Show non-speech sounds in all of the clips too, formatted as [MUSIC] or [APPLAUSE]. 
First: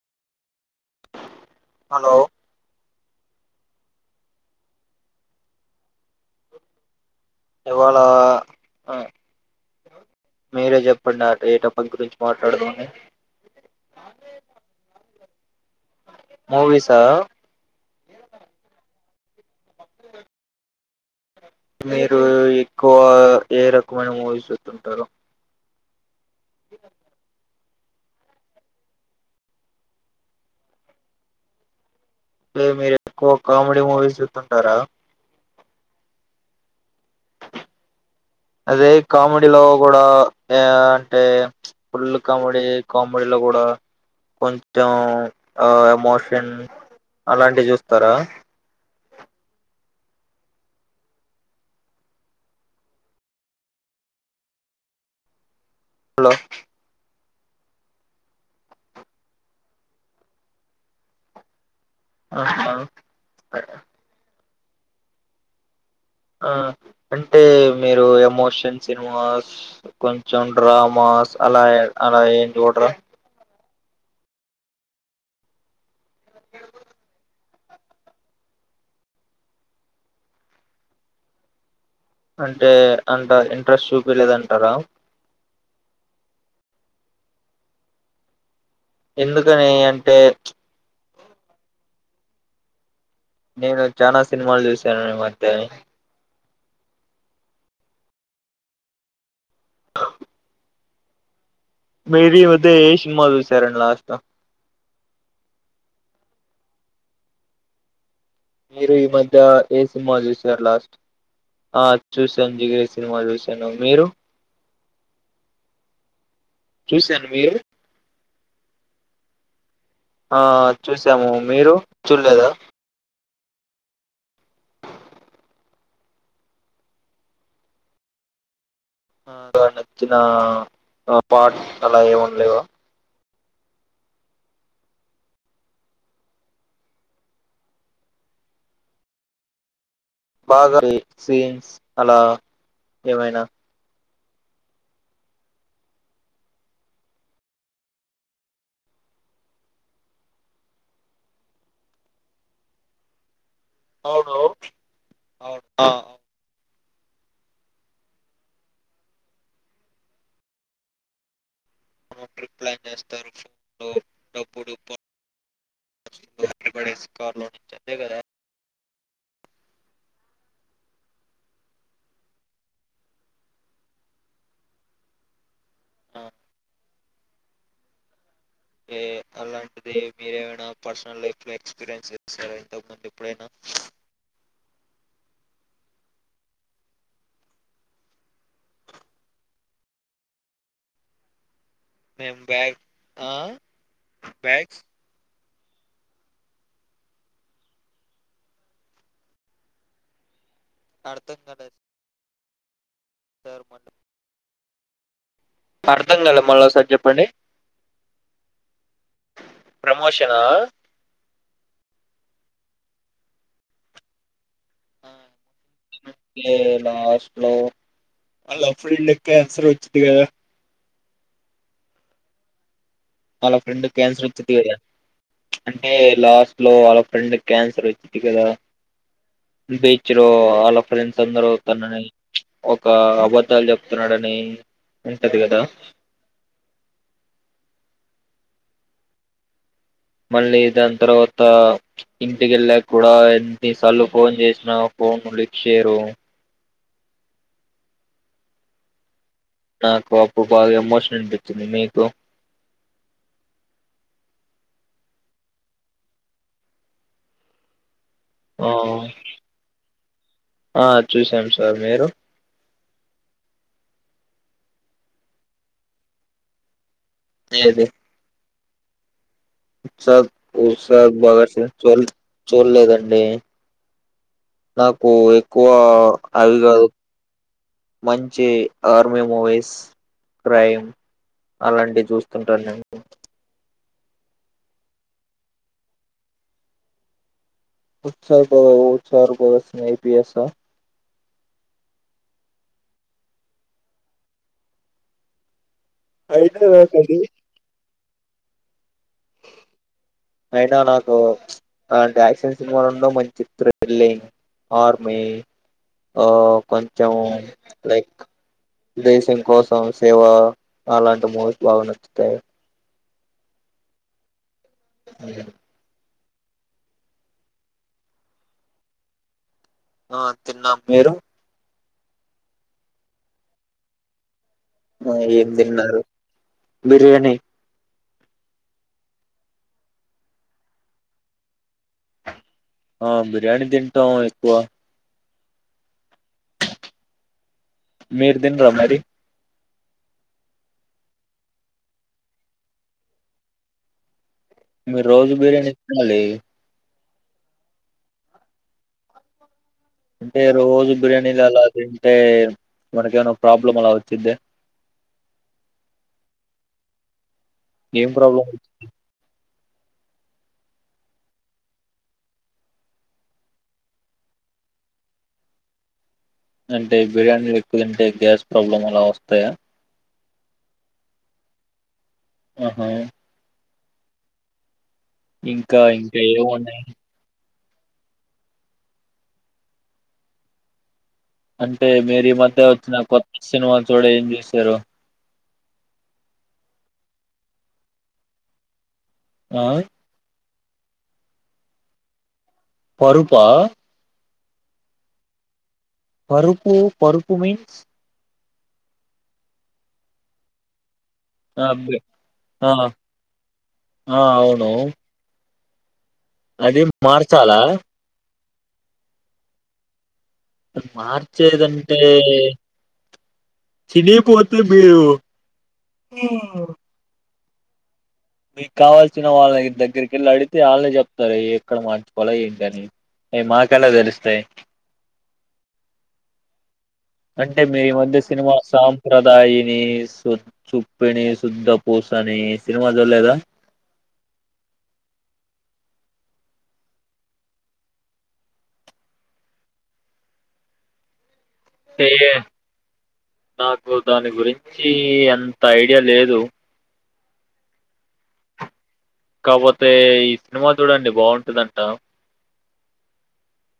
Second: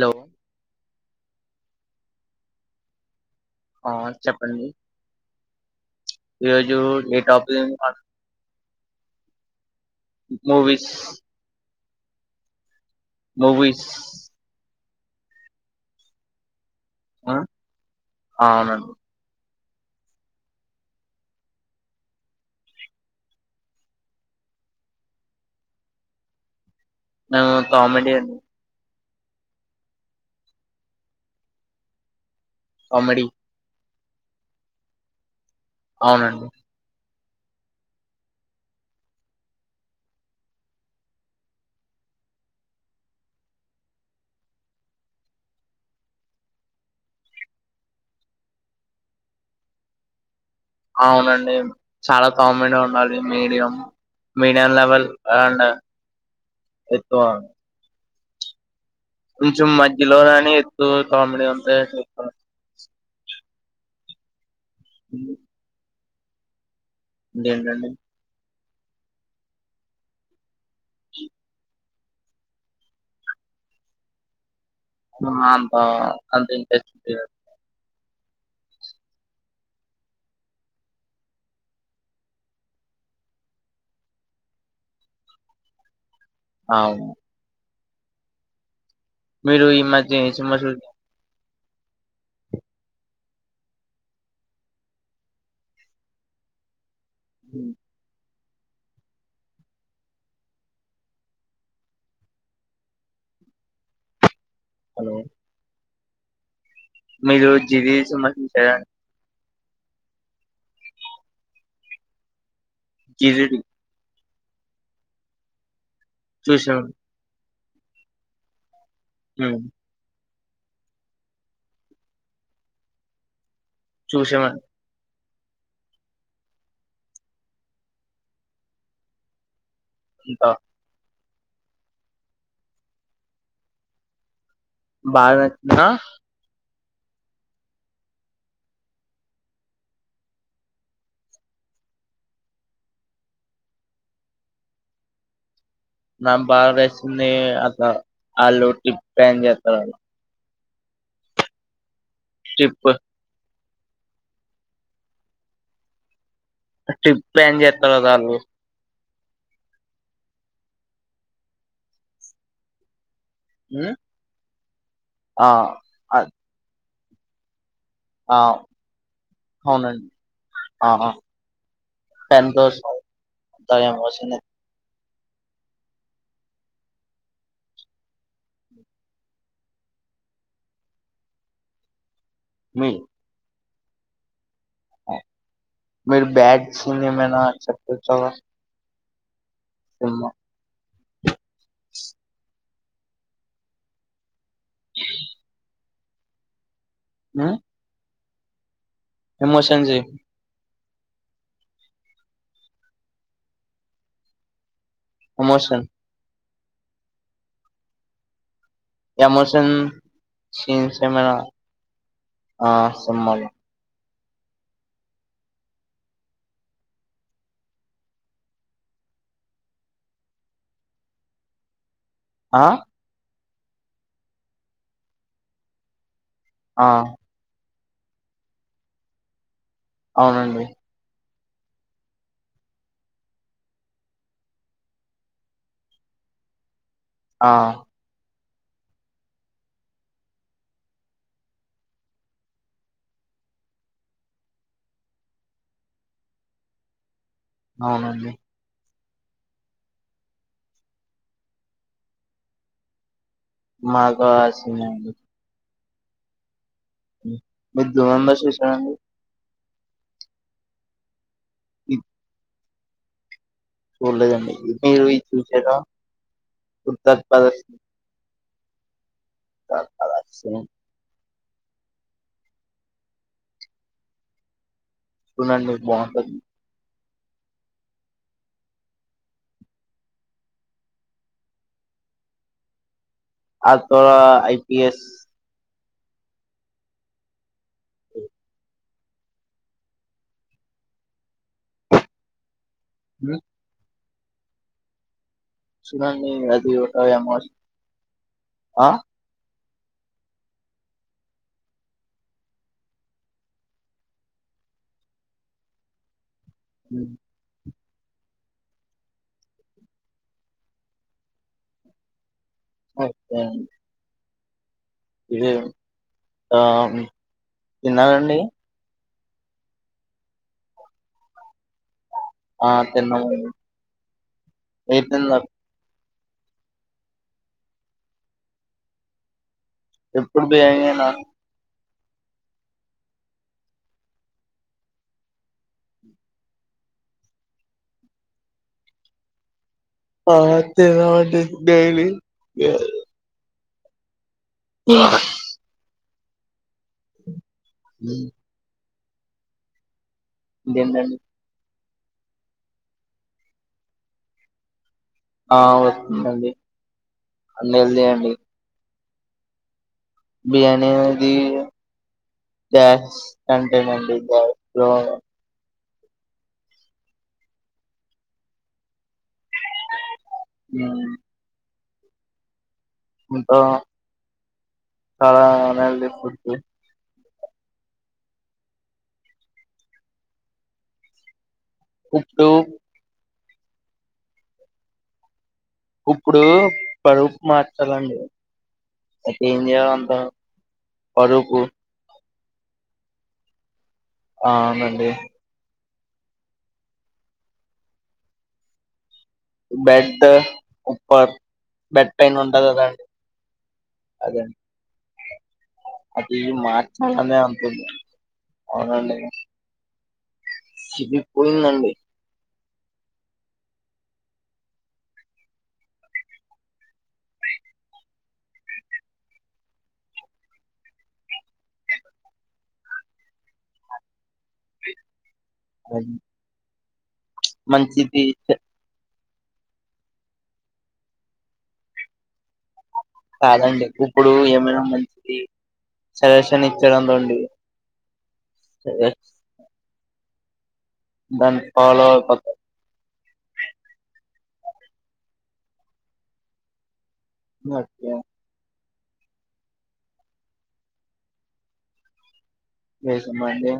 లో హలో ఆ చెప్పండి ఈరోజు టాపిక్ ఇవాళ మీరే మూవీస్ చెప్పండి అ ఏటప్ క్ గురించి మాట్లాడదాని మూవీస్ మూవీసా ఆ అవునండి మీరు ఎక్కువ ఏ రకమైన మూవీస్ చుస్తుంటారు ఇ ఆ కామిడియన్ అ మీరు కామెడీ ఎక్కువ కామెడీ మూవీస్ చూస్తుంటారా అవునండి అదే కామెడీలో కూడా ఆ అంటే ఫుల్ కామెడీ కామెడీలో కూడా కొంచెం ఆ ఎమోషన్ అలాంటివి చూస్తారా? అవునండి చాలా కామెడి ఉండాలి మీడియం మీడియాం లెవెల్ అండి హలో స్వా కొంచెం మధ్యలోనని ఎత్తు కామెడీ అంత చె అయినా ఉ ఆ అంటే మీరు ఎమోషన్ సినిమా కొంచెం డ్రామాస్ అలా అలా ఏం చూడరా బా అదే పెద్ద అంటే అంత ఇంట్రెస్ట్ చూపియలేదంటారా అ అవును మీరు ఎందుకని ఈ అంటే మధ్య ఏ సినిమా చూ నేను చానా సినిమాలు చూశాను మీ మధ్య నే హ అ మెర మ ఏషిమాధు చూసారండీ లాస్ట్ లా హలో మీరు జిడియస్ మీరు ఈ మధ్య ఏ సినిమా చూసారు లాస్ట్ ఆ చూసంజిగ సినిమా జిది చూశాను మీరు చూసాం చూశాను మీరు హమ్ ఆ చూసాము మీరు చూడలేదా చూసిన అ నచ్చిన అంత పాట అలా ఏముండలేవా బారత్ అ బాగా ఈ సీన్స్ అలా ఏవైనా నా బారసని అ ఆలుూటి ప్యాన్ చేతారు చెప్పు అవును అవును అ ట్రిప్ ప్లాన్ చేస్తారు కదా వాళ్ళు ట్రిప్ ప్లాన్ చేస్తా ఫో ఉమ్ డబ్బడుడే ఆ అ కార్ లో [UNINTELLIGIBLE] ఆ అవునండి ఆ ఆ సంతోషం దయ ఆ ఏ అలాంటిది మీరేమైనా పర్సనల్ లైఫ్ లో ఎక్స్పీరియన్స్ చేస్తారా ఇంతకు మీ ముందు ఎప్పుడైనా మీరు బ్యాడ్ సూన్యమైన చెప్పొచ్చు కదా సమ్మా మేం బ్యాగ్ ఆ బ్యాగ్ ఆ ఎమోషన్ చెయ్ అర్థం కాలేదు సారు మాట ఎమోషన్ అర్థం కాల మల్లొక సారి చెప్పండి ఎమోషన్ ప్రమోషనా సీన్స్ ఏమైనా ఆ సిన్మా లొ [INAUDIBLE] లాస్ట్ లొ వాళ్ళ ఫ్రెండ్ కి క్యాన్సర్ వచ్చిది కదా ఆ వాళ్ళ ఫ్రెండ్ కి క్యాన్సర్ వచ్చిది కదా అంటే లాస్ట్ లో ఆ వాళ్ళ ఫ్రెండ్ కి క్యాన్సర్ వచ్చిది కదా బీచ్ లో అవునండి వాళ్ళ ఫ్రెండ్స్ అందరు తనని ఒక అబద్ధాలు చెప్తున్నాడని ఉంటది కదా ఆ మళ్ళీ దాని తర్వాత ఇంటికెళ్ళాక కూడా ఎన్నిసార్లు ఫోన్ చేసినా ఫోన్ లిఫ్ట్ చేయరు అవునండి నాకు అప్పుడు బాగా ఎమోషన్ అనిపించింది మీకు నాకు ఆ సీనే అండీ మీరు దురందర్ ఆ చూసారండి ఆ చూసాను సార్ ఇది మీరు చూడలేదండి మీరు ఇది చూసారా ఉస్తాద్ భగత్సింగ్ ఉచ్చాద్ ఉస్తాద్ భగత్ సింగ్ చూల్ చూడలేదండి నాకు ఎక్కువ చూడండి బాగుంటది అవి కాదు మంచి ఆర్మీ మూవీస్ క్రైమ్ అలాంటివి చూస్తుంటాను నేను ఆతడో ఐ పిఎస్ ఉస్తాద్ బ Ustaad Bhagat Singh I P S ఆ హ్ చూడండి అయినా అది నాకు ఒక ఎమోషన్ ఆ అయినా నాకు అలాంటి యాక్షన్ సినిమాలుండడం మంచి థ్రిల్లింగ్ ఆర్మి ఆ ఉమ్. కొంచం లైక్ దేశం కోసం సేవ అలాంటి మూవీస్ బాగా నచ్చుతాయి ఓకే అండి ఇది ఆ తిన్నారండి ఆ తిన్నాం మీరు ఆ తిన్నామండి ఆ ఏం తిన్నారు బిర్యానీ ఎప్పుడు బొయినా ఆ బిర్యానీ తింటాం ఎక్కువ మీరు తినరా మరి ఆ తిన్నామండి డైలీ మీరు రోజు బిర్యానీ తినాలి అ అంటే రోజు ఇంకేంటండి బిర్యానీలు అలాదింటె అంటే మనకేమన్న ప్రాబ్లం అలా వచ్చిదా ఆ వస్తుందండి అన్ని హెల్తీ ఏం ప్రాబ్లమ్ వచ్చిది బిర్యాని అది గ్యాస్ కంటేనండి గ్యాస్ లో అంటే బిర్యానీ ఎక్కు తంటే గ్యాస్ ప్రాబ్లం అలా వస్తాయా మ్ ఆహా ఉంటా ఇంకా చానా ఉంది ఇంకా ఫుడ్డు ఏమున్నాయి అంటే మరీ ఇప్పుడు మధ్య వచ్చిన కొత్త సినిమాలో చూడ ఏం చేశారు ఇప్పుడు పరుపు మార్చాలండి ఆ పరుపు పరుపా అవునండి పరుపు పరుపు మీన్స్ బెడ్ పరప్ ఆ బెడ్ పైన ఉంటది ఆ కదండి ఆ అదండి అవును అది మార్చాలనే అంటున్న అవునండి చిరిగిపోయిందండి మార్చేదంటే చినిగిపోతుందేమో మీకు కావాల్సిన వాళ్ళ దగ్గరికిళ్ళి అడితే వాళ్ళని చెప్తారు ఎక్కడ మార్చుకోవాల ఏంటి అని అయి మాకెలా తెలుస్తాయి అవు అంటే మీ ఈ మధ్య సినిమా సాం ప్రదాయిని సు చుప్పిణి శుద్ధ పూసని సినిమా చూడలేదా కాదండి ఇప్పుడు ఏమైనా మంచిది సజెషన్ ఇచ్చడంతోండి దాన్ని ఫాలో అంటే అయిపోతాం నాకు దాని గురి చ్చి అంత ఐడియా లేదు ఓకే కాకపోతే ఈ సినిమా చూడండి బాగుంటందంట ఎస్ అమ్మాయిది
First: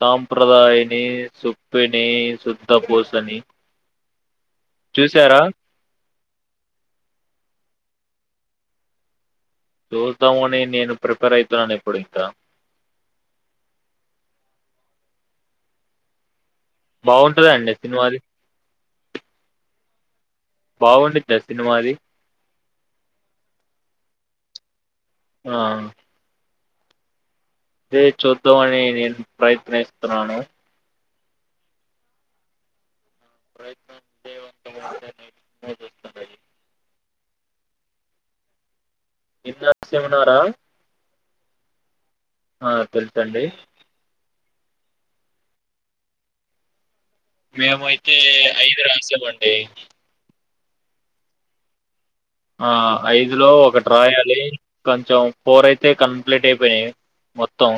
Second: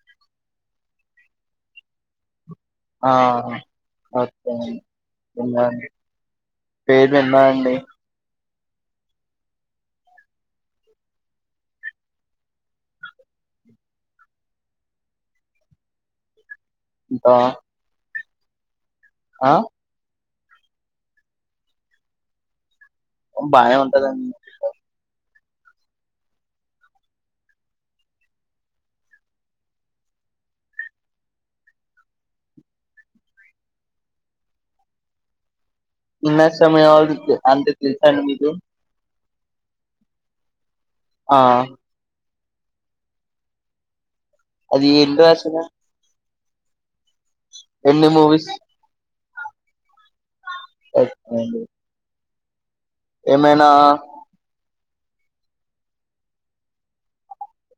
సాంప్రదాయని సుప్పిని శుద్ధపూసణి అఓడి ఎడి పేరు ఇన్నా అండి చూతావుని నేను ప్రిపేర్ అయిత నన్న ఎప్పుడు ఇకా ఇంకా బాగుంటదా అండి సినిమాది ఆ బాగుండిద్ద సినిమాది బానే ఉంటదండి ఆ అదే చూద్దామని నేను ప్రయత్నిస్తున్నాను ప్రయత్నంస్తే వంతే నీ మోది ఇన్న సమయం అవు అంటే తెలుసా అండి మీకు దీంట్లో ఆశ ఏం ఉన్నది రా ఆ ఆ తెలుసండి అది ఏం ఫ్యాషను మేమయితే ఐదు రాసా మన ఎస్ ఆ అండి ఆ ఐదులో ఏమైనా ఒకటి రాయాలి కొంచం ఫోర్ అయితే కంప్లీట్ అయిపోయినాయి మొత్తం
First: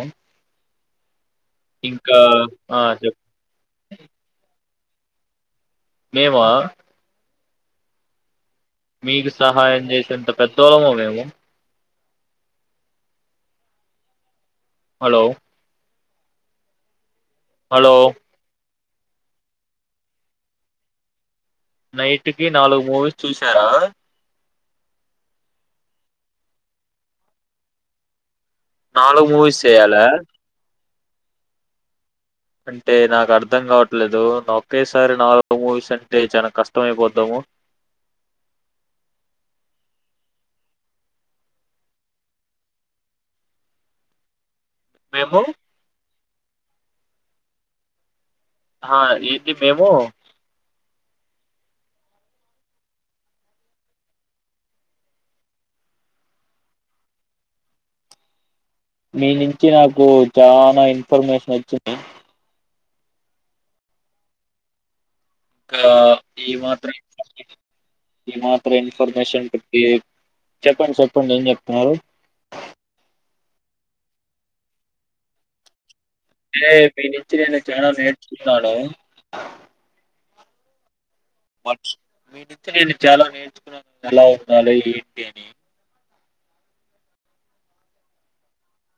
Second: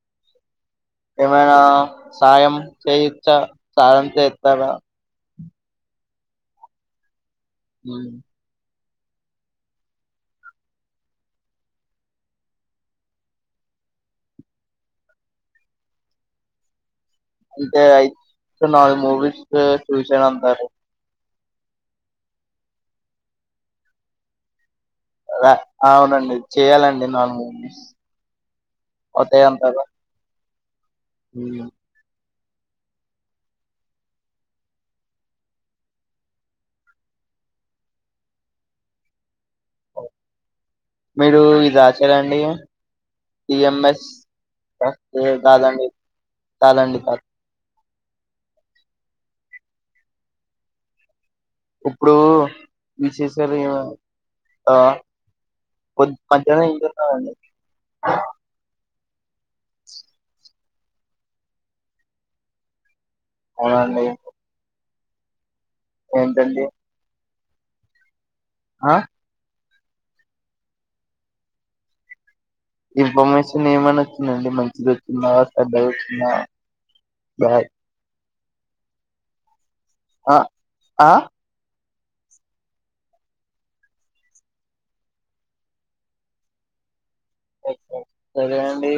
ఏమైనా ఇంకా సాయం ఆ! చెప్ చేయిచ్చా సాయం చేస్తారా మేమా మ్ మీకు సహాయం చేసేంత పెద్దోళ్ళమ మేము హలో అంటే హలో నాలుగు మూవీస్ చూసాను అంటారు. నైట్ కి నాలుగు మూవీస్ చూసారా అవునండి చేయాలండి నాలుమూవీస్ నాలుగు మూవీస్ చేయాల మ్మ్ అంటే నాకు అర్థం కావట్లేదు ఒకేసారి నాలుగు మూవీస్ అంటే చాన కష్టం అయిపోద్దెమో మీరు ఇది రాశారండి ఇ ఎంఎస్ అ ఏం మేము కాదు అండి కాదండి కాద్ ఆహా ఏంది మేము ఇప్పుడు విశేషాలేవు అండి ఆ కొద్ అంతేనా ఇంకేం కావాలి అండి మీ నించి నాకు చనా ఇన్ఫర్మేషన్ వచ్చింది అవునాండి కా ఈ మాత్రం ఇన్ ఈ మాత్రం ఆ ఇన్ఫర్మేషన్ ఈ చెప్పండి చెప్పండి ఏం చెప్తున్నారు ఇన్ఫర్మేషన్ ఏమని వచ్చిందండి మంచిది వచ్చిందా చెడ్డ అరే మీ నించి చానా నేర్చుకున్నాను అ ఆ మీ నించి నేను చాలా నేర్చుకున్నా ఎలా ఉండాలి ఏంటి అని సరే అ నీ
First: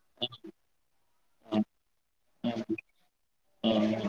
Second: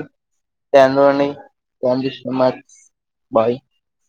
ఎన్ రోల్ని ఆ, ఎన్ జిస్స్ న్నారు బాయ్ ఆ, ఆ.